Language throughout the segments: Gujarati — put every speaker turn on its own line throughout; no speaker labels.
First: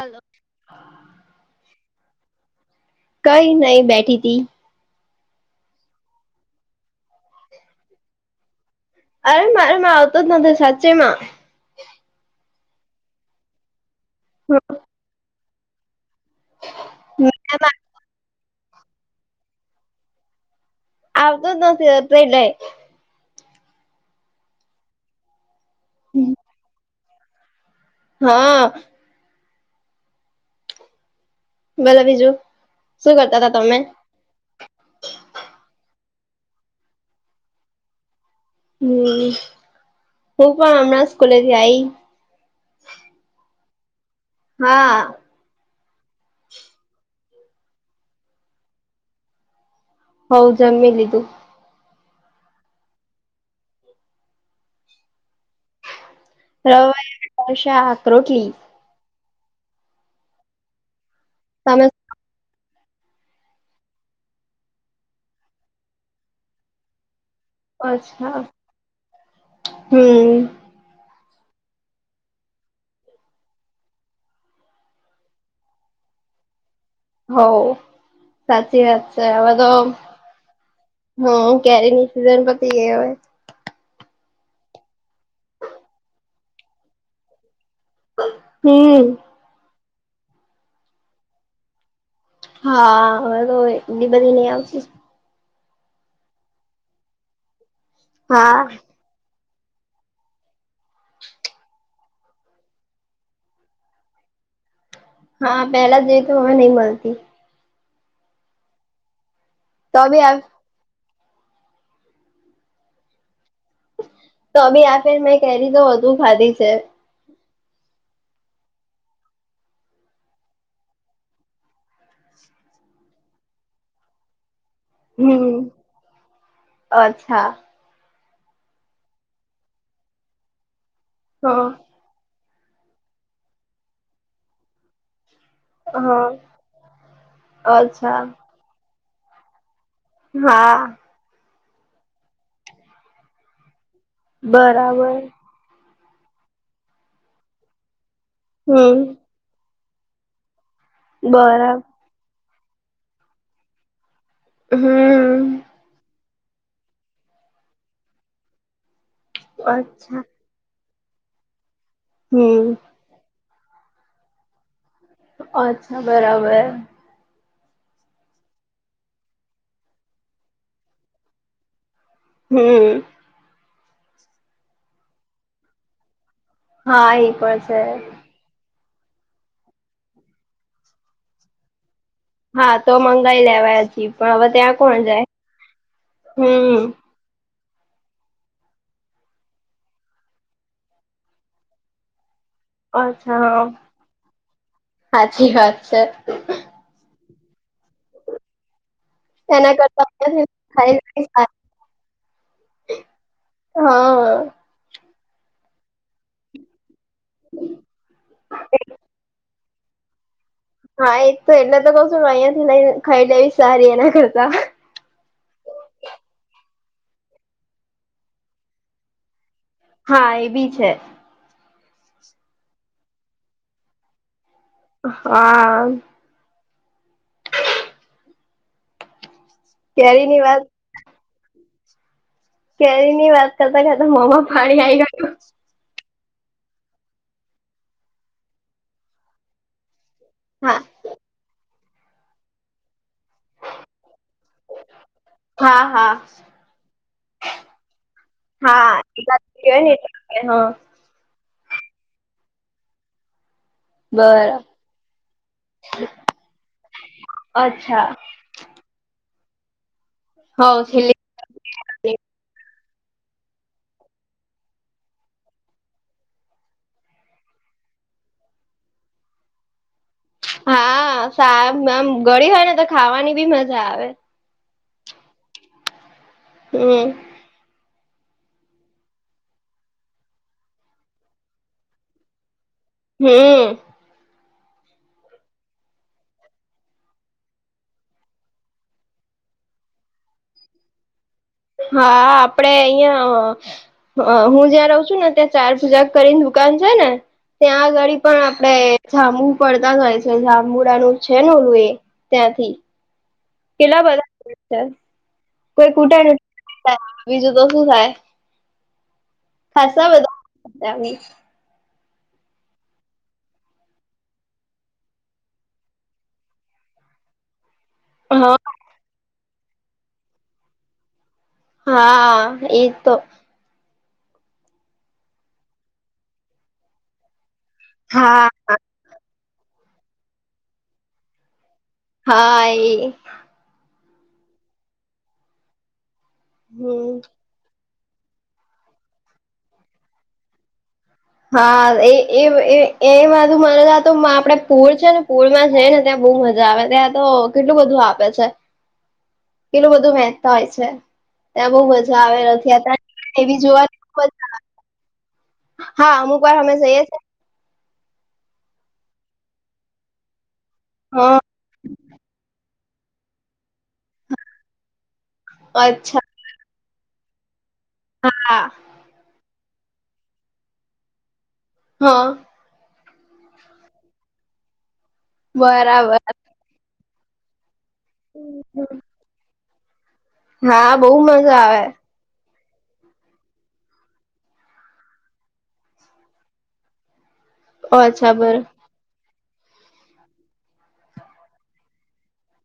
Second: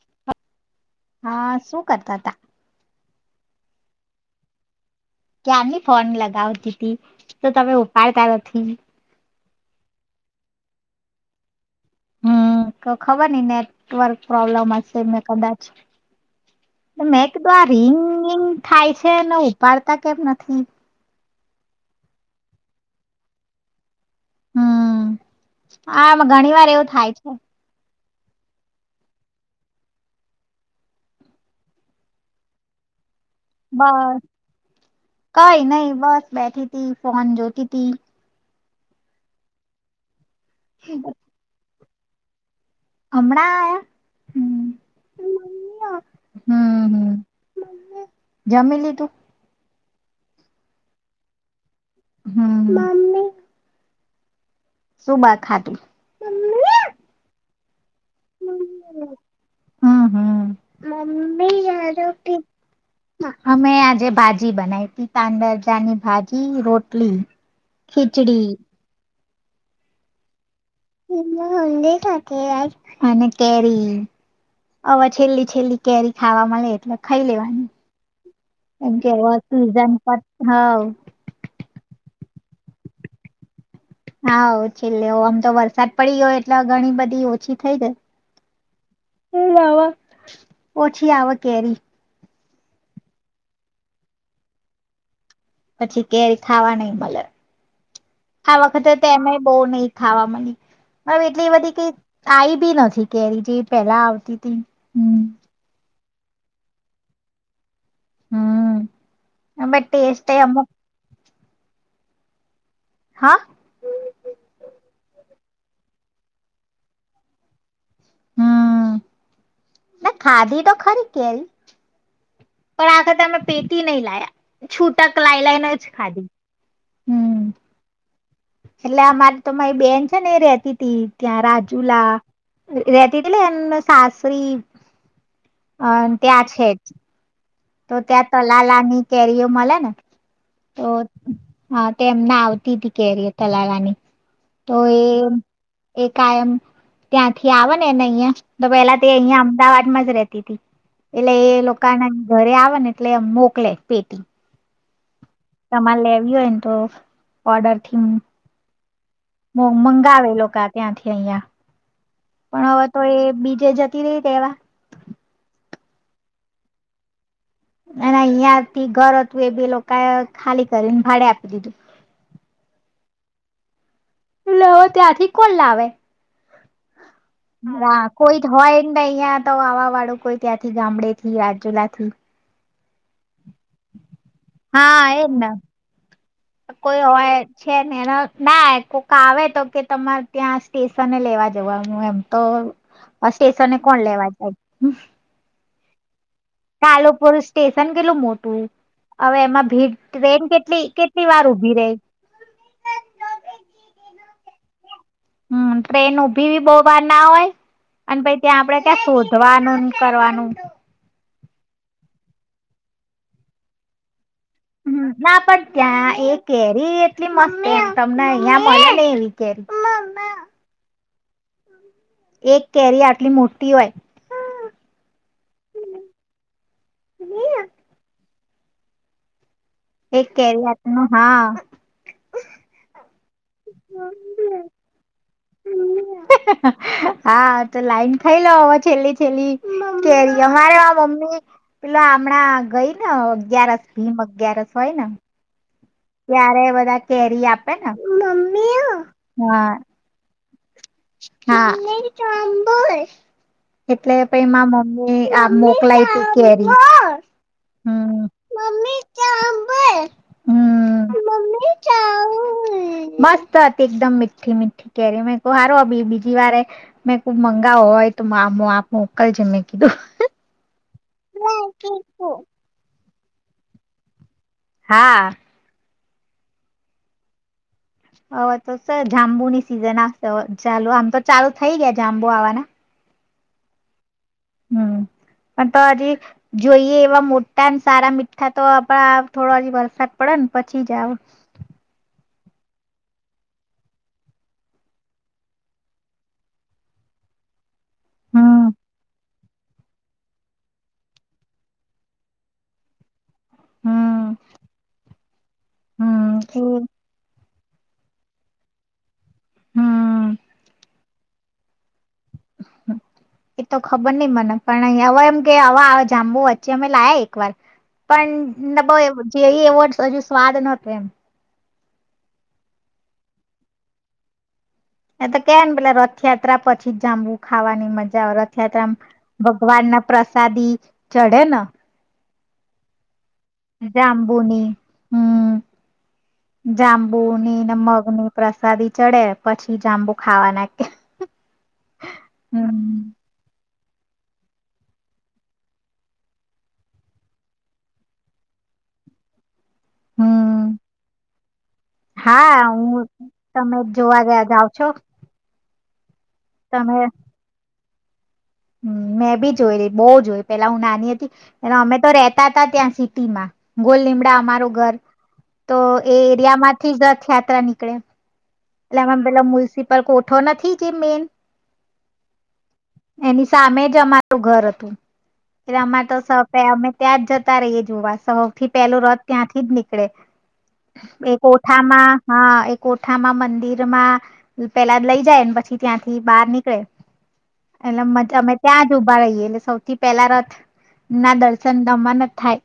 હલો.
હા શું કરતા હતા?
કઈ નહી બેઠીતી.
ક્યારની ફોન લગાવતી તી તો તમે ઉપાડતા નથી!
અરે મારેમાં આવતો જ નથી સાચે માં
હમ્મ તો ખબર નઈ નેટવર્ક પ્રોબ્લમ હશે મેં કદાચ મેં ક તો આ રિંગ રીંગ થાય છે ને ઉપાડતા કેમ નથી
આવતો જ નથી એટલે.
હમ્મ આમાં ઘણી વાર એવું થાય છે
હા બોલો બીજું? શું કરતા હતા તમે?
બસ કઈ નહી બસ બેઠી તી ફોન જોતી તી.
હમ્મ હું પણ હમણાં સ્કુલે થી આઈ
હમણાં આયા?
હા.
હમ્મ હ જમી લીધું?
હવ જમી લીધું.
હમ્મ શું બાર ખાધું?
રવૈયાનો શાક, રોટલી.
હમ્મ હમ્મ.
તમે
અમે આજે ભાજી બનાવી તી તાંદરજાની ભાજી, રોટલી. ખીચડી
હમ્મ
અને કેરી હવે છેલ્લી છેલ્લી કેરી ખાવા‌ મળે એટલે ખાઈ
હોવ
લેવાની.
સાચી
કેમ
વાત
કે
છે હવે તો
સીઝન પર હવ
હમ કેરીની સીઝન પતી ગઈ હવે.
હા છેલ્લે આમ તો વરસાદ પડી ગયો એટલે ઘણી બધી ઓછી થઈ જાય.
હમ્મ
ઓછી આવે કેરી.
હા હવે તો એટલી બધી નહી આવતી
પછી કેરી ખાવા નહી મળે, આ
હા
વખતેમે બો નહી ખાવા મળી. મતલબ એટલી બધી કાંઇ આવી બી નથી કેરી જે પેલા આવતી હતી. હમ
હા પહેલા જઈ તો હવે નહી મળતી
હમ્મ બટ
તો બી
ટેસ્ટ
આ
અમુ હા
તોભી આ ફેર મેં કેરી તો વધુ ખાધી છે
હમ્મ ખાધી તો ખરી કેરી પણ આ વખતે અમે પેટી નહી લાયા છૂટક લાઈ
હમ
લઈને જ ખાધી. હમ
અચ્છા.
એટલે અમારી તો મારી બેન છે ને એ રેતી તી ત્યાં
હ
રાજુલા રેતીતી ટલે એન સાસરી અ
હા
ત્યાં છે જ તો
અચ્છા
ત્યાં તલાલાની કેરીઓ મળે ને તો
હા
હા તે એમને આવતી હતી કેરી તલાવાની.
બરાબર.
એ કાયમ ત્યાંથી આવે ને ને અહિયાં તો પેલા તે
હમ
અહિયાયા અમદાવાદ રતી એટલે એ
બરાબર
લોકોના ઘરે આવે ને એટલે મોકલે પેટી
હમ
તમારે લે આવી હોય ને તો ઓર્ડર થી
અચ્છા
મંગાવેલો ત્યાંથી અહં પણ
હમ
હવે તો એ બી જે જતી રહી તેવા
અચ્છા બરાબર.
અને અહિયાંથી ઘર હતું એ બે લોકોએ ખાલી કરીને ભાડે આપી દીધું.
હમ.
લવ ત્યાંથી કોણ લાવે
હા એ પણ છે
હ કોઈ હોય જ ને અહિયાં તો આવવા વાળું કોઈ ત્યાંથી ગામડે થી રાજુલા થી
હા તો મંગાઈ લેવાય હજી પણ હવે ત્યાં
હા
કોણ જાય
એજ ને
હમ.
કોઈ હોય છે ને એ ના કોક આવે તો કે તમારે ત્યાં સ્ટેશને લેવા જવાનું એમ તો
અચ્છા હા
સ્ટેશને કોણ લેવા જાય.
સાચી વાત છે.
કાલુપુર સ્ટેશન કેટલું મોટું હવે
એના
એમાં ભીડ
કરતા
ટ્રેન કેટલી
ખાઈ
કેટલી વાર ઉભી ર
હા હા.
હમ ટ્રેન ઉભી બી બહ બાર ના હોય અને પછ ત્યાં આપડે કં શોધવા કરવાનું
હા એ તો એટલે તો કઉ છું અહંયા થી લઈને ખાઈ લેવી સારી એના કરતા
હમ. ના પણ ત્યાં એ કેરી એટલી મસ્તી તમને અહિયાં મળ ને એવી કેરી
હા એ બી છે.
એક કેરી આટલી મોટી હોય.
હા. કેરી
એક
ની
કેવી
વાત
વાતનું હા.
કેરી ની વાત કરતા કરતા મમ્મા પાણી આવીઈ ગયું.
હા તો લાઈન ખાઈ લમાં છેલ્લી છેલ્લી કેરી અમારે
હા
આ મમ્મી પેલો હમણાં ગઈ. અગિયારસ ભીમ અગિયારસ હોય ને
હા હા.
ક્યારે બધા કેરી આપે ને મમ્મી હા.
હા.
હ ચ આો એટલે પ
બરા
મા મમ્મી આ મોકલાય ત કેરી.
અચ્છા.
હમ મમ્મી સાંભળ
હ છે.
મમ્મી મસ્ત હતી એકદમ મીઠી મીઠી કેરી મેં સારું. બીજી વારે મે ખૂબ મંગાવો હોય તો આપ મોકલજ મેં કીધું.
હા સા આમ
રાખીશું.
ગળી હોય ને તો ખાવાની બી મજા આવે.
હા.
હમ.
હવે તો સર જાંબુની સિઝનશે ચાલુ આમ તો ચાલુ થઇ ગયા જાંબુ આવાના
હમ.
હમ. પણ તો હજી જોઈએ એવા મોટા અને સારા મીઠા તો થોડો હજી વરસાદ પડે. પછી જાવ.
હા આપડે અહિયાં હ હું જ્યાં રહઉ છું ને ત્યાં ચાર પૂજા કરીને દુકાન છે ને ત્યાં ડી પણ
હમ
આપડે જામું પડતા જાય છે જાંબુડાનું છે નેલું એ ત્યાંથી કેટલા બધા
હમ
કોઈછે કોઈ કૂટા
હમ એ-
નથી બીજું તો શું થાય ખાસા
હમ
બધા
હમ એ તો ખબર નહિ મને પણ હવે એમ કે હવે જામબુ વચ્ચે અમે લાયા એક વાર પણ
હા
નવો એવો જેઈએ હજુ સ્વાદ નોતો એમ
હા એત તો
એ તો કે ને પેલા રથયાત્રા પછી જ જામબુ ખાવાની મજા આવે
હા
રથયાત્રામાં ભગવાન ના પ્રસાદી ચઢે ને
હા એ
જાંબુની હમ
હમ
જાંબુની અને મગ ની પ્રસાદી ચડે પછી જાંબુ ખાવા નાખે
હા એ એવ એ એવ એધું મારા તો આપડે પુર છે ને પુરમાં જઈ ને ત્યાં બહુ મજા આવે ત્યાં તો કેટલું બધું આપે છે
[inaudible]
કેટલું બધું વહેચતા હોય
હમ
છે ત્યાં બહુ મજા આવે
હા હું
રથયાત્રાની ડીવી
તમે
જોવાની
જોવા ગયા
મજા આવે
જાવ છો
હા અમુક વાર અમે
તમે
જઈએ છ છે
હમ મેં ભી જોય રહી બહુ જોય પેલા હું નાની હતી
હા
એ અમે તો રેતા હતા ત્યાં સિટીમાં ગોલ લીમડા અમારુ ઘર તો એ એરિયા માંથી રથયાત્રા ની
હા
એટલે આમાં પેલો મલ્સિપલ કોઠો નથી જે મેન
હા
એની સામે જ અમારું ઘર હતું એટલે અમારે તો
બરાબર
સપે અમે ત્યાં જતા રહીએ જોવા સૌથી પહેલું રથ ત્યાંથી જ નીકળે
હા બહુ
એક
મજા આવે
કોઠામાં હા એક કોઠામાં મંદિર માં પેલા લઈ જાયને પછી ત્યાંથી બહાર નીકળે એના
અચ્છા
માટે અમે
બર
ત્યાં જ ઉભા રહીએટ સૌથી પહેલા રથ ના દર્શન દમન જ થાય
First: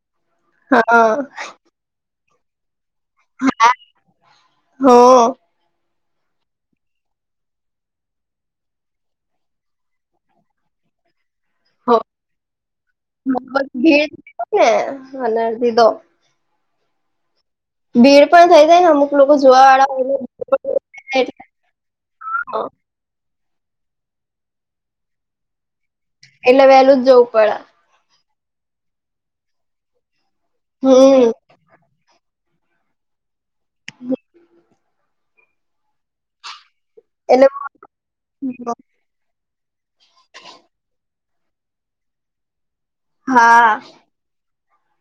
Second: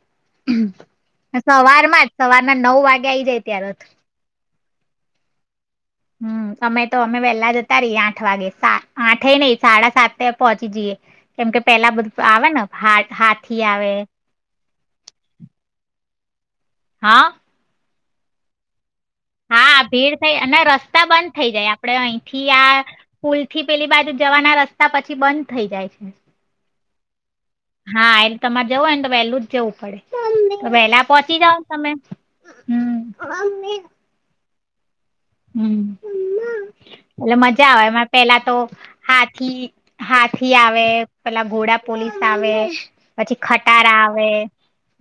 હાઆ
સવારમાં જ સવારના નવ વાગે આઈ જાય ત્યા રથ હમ અમે તો અમે વેલા જતા રહીએ આઠ વાગે આઠે નઈ સાડા સાતે પહોંચી જઈએ જીએ કેમ કે પેલા
હા.
બધું આવે ને હાથ હાથી
બહુ
આવે
ભીડ થાય ને અને દીધો
હા
ભીડ પણ થઈ જાય ને અમુક લોકો જોવા
હા
વાળા
ભીડ થઈ અને રસ્તા
હોય
બંધ થઈ જાય આપડે અહીંથી આ પૂલ થી પેલી બાજુ જવાના રસ્તા પછી બંધ થઇ જાય છે
એટલે વહેલું જ જવું પડે
હા એ તમારે જવોને તો વહેલું જ જવું પડે તો વહેલા
હમ
પોહોંચી જાવ ને તમે હમ અમે હમ એટલે મજા આવે પેલા તો હાથી હાથી આવે પેલા ઘોડા પોલીસ આવે પછી
હા
ખટારા આવે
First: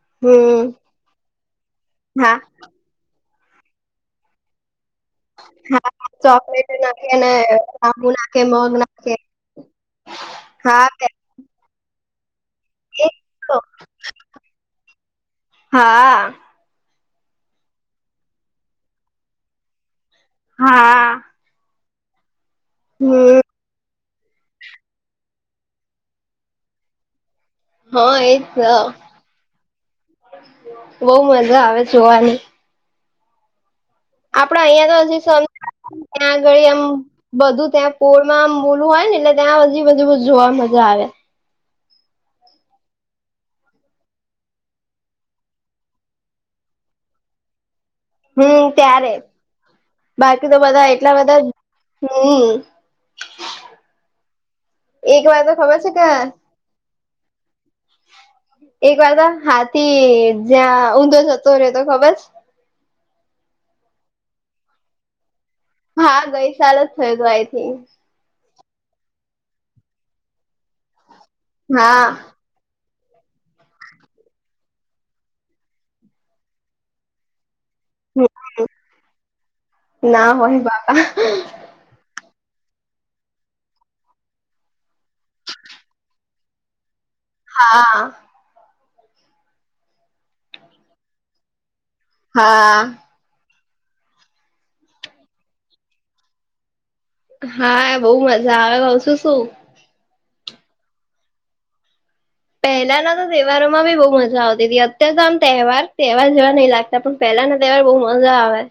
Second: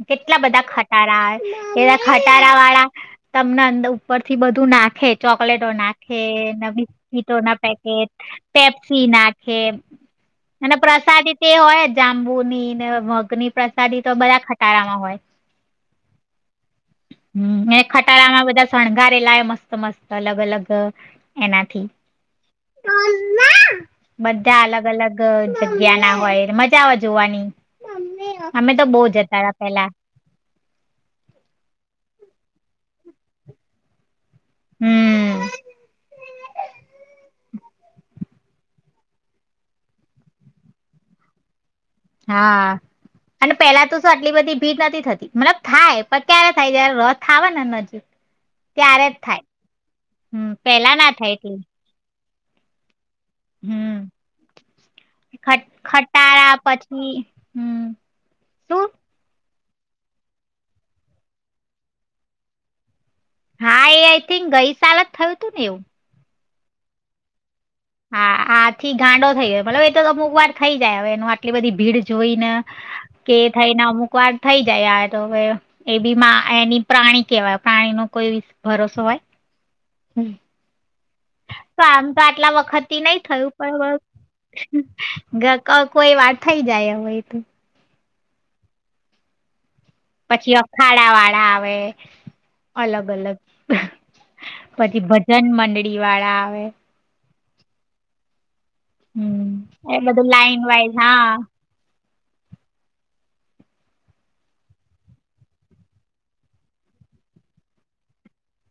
કેટલા બધા
હમ
ખટારા આવે એવા
હા
ખટારા વાળા તમને અંદર ઉપર થી બધું નાખે એચોકલેટો
હા
નાખે
ચોકલેટ નાખે ને
બિસ્કીિટો ના
આબુ
પેકેટ
નાખે મગ
પેપ્સી નાખે અને
હા
પ્રસાદી તે હોય જ જાંબુ ની ને મગ ની
તો
પ્રસાદી તો બધા ખટારામાં હોય
હા
હું મે ખટારામાં બધા શણગારે લા મસ્ત મસ્ત અલગ અલગ
હા
એનાથી
હમ
બધા અલગ અલગ જગ્યા ના હોય મજા આવે જોવાની
હા એજ
અમે તો બહુ જતા હતા પેલા
બઉ મજા આવે જોવાની આપડ અહિયાં તો હજી સ
હમ
ત્યાં આગળ એમ બધું ત્યાં પોળમાં મુલ હોય ને એટલે ત્યાં હજીી બધી બ જોવા મજા આવે
હા અને પેલા તો શ આટલી બધી ભીડ નથી થતી મતલબ થાય પણ ક્યારે થાય જ્યારે રસ થ આવે ને નજી
હમ ત્યારે બાકી
હમ
તો બધા
પેલા ના
એટલા
થાય
બધા
એટલી
હમ
હમ
એક વાર તો ખબર છે ક
હ
એક વાર તો હાથી જ્યાં ઊંધો જતો રહેેતો ખબર
હા એ આઈ થિંક ગઈ સાલ જ થયું હતું ને એવું
હા ગઈ સાલ જ થયો તો આ
હા આથી ગાંડો થઈ ગયો મતલબ એતો અમુક વાર થઈ જાય હવે એ એટલી બધી ભીડ
હા
જોઈને કે થઈને અમુક વાર થઈ જાય આ તો હવે એ બી એની પ્રાણી કેવાય પાણી નો કોઈ ભરોસો હોય
ના હોય બાપા
કમ તો આટલા વખત થી નહી થયું પણ કોઈ વાત થઇ જાય હવે તો
હા
પછી અખાડા વાળા આવે
હા
અલગ અલગ પછી ભજન મંડળી વાળા આવે
હા બઉ મજા આવે કઉ શું શું
હમ એ બધું લાઈન વાઈઝ હા
પહેલાના તો તહેવારોમાં બી બહ મજા આવતી હતી અત્યારે તો આમ તહેવાર તહેવાર જેવા નહીિ લાગતા પણ પલા પલા ના તહેવાર બહુ મજા આવે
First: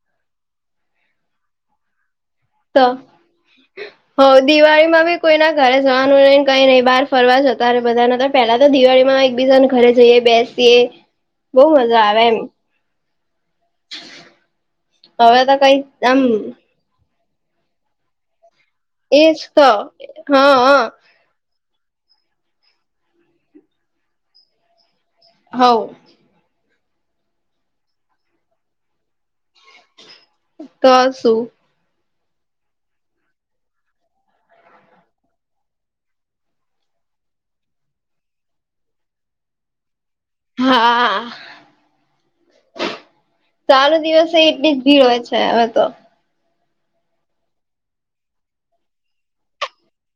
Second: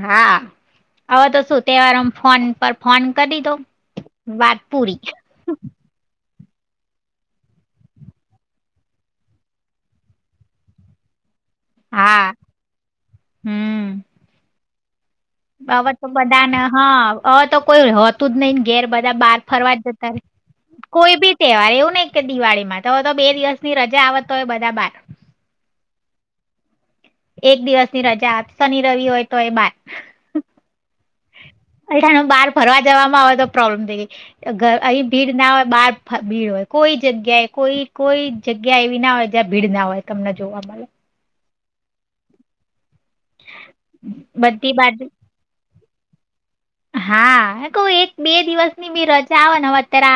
હા હવે તો શું તહેવારમ
તો હો
વાત
દિવાળીમાં
પૂરી
ભી કોઈ ના ઘરે જવાનું નહી કઈ નહીિ બહાર ફરવા જતા ર બધાને તો પેલા તો દિવાળી માં એકબીજાને ઘરે જઈએ બેસીયએ બહુ મજા આવે
હા
એમ
હમ
તો કઈ
હવે તો
આમ
બધાને હા હવે તો કોઈ હોતું જ નઈિ ઘેર બધા
એજ
બહાર
તો
ફરવા જ જતા ર
હા
કોઈ બી તહેવાર એવું ને કે દિવાળીમાં તો તો બે દિવસ ની રજા આવતો હોય બધા બાર
હ
એક દિવસની રજા શનિ રવિ હોય તો એ બાર
તો શું
અહીને બહાર ફરવા જવામાં આવેય તો પ્રોબ્લેમ થઈ ગઈ અહી ભીડ ના હોય બાર ભીડ હોય કોઈ કોઈ જગ્યા એ કોઈ કોઈ જગ્યા એવી ના હોય જ્યાં ભીડ ના હોય તમને જોવા મળે
હા ચાલુ દિવસે એટલી
બધી
જ ભીડ
બાજુ
હોય છે હવે તો
હા કઉ એક બે દિવસ ની બી રજા આવે નેવે અત્યારે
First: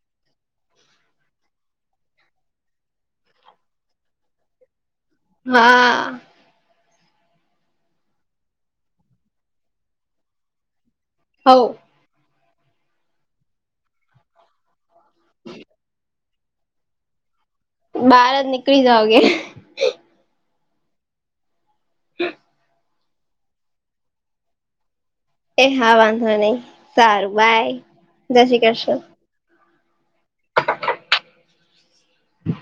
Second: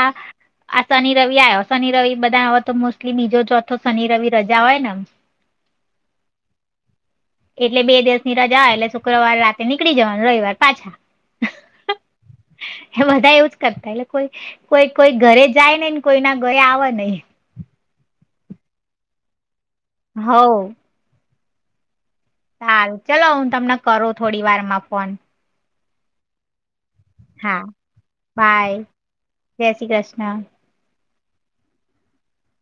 આ શનિ રવિ આવ્યો શનિ રવિ બધા હ તો મોસ્ટલી બીજો ચોથો શનિ રવિ રજા હોય નેમ
હા
એટલે બે દિવસની રજા એટલે શુક્રવાર રાતે નીકળી જવાનું રવિવાર પાછા
હ
એ બધા એવું જ કરતા એટલે કોઈ કોઈ કોઈ ઘરે જાય નેને કોઈ ના ગયા આવે નહ
બાર જ નીકળી જઓગે
હ હાલ ચાલો હું તમને કરું થોડી વારમાં ફોન.
હા વાંધો નહી સારું
હા
બાય, જય શ્રી
બાય
કૃષ્ણ.
જય શ્રી કૃષ્ણ.
હ [inaudible]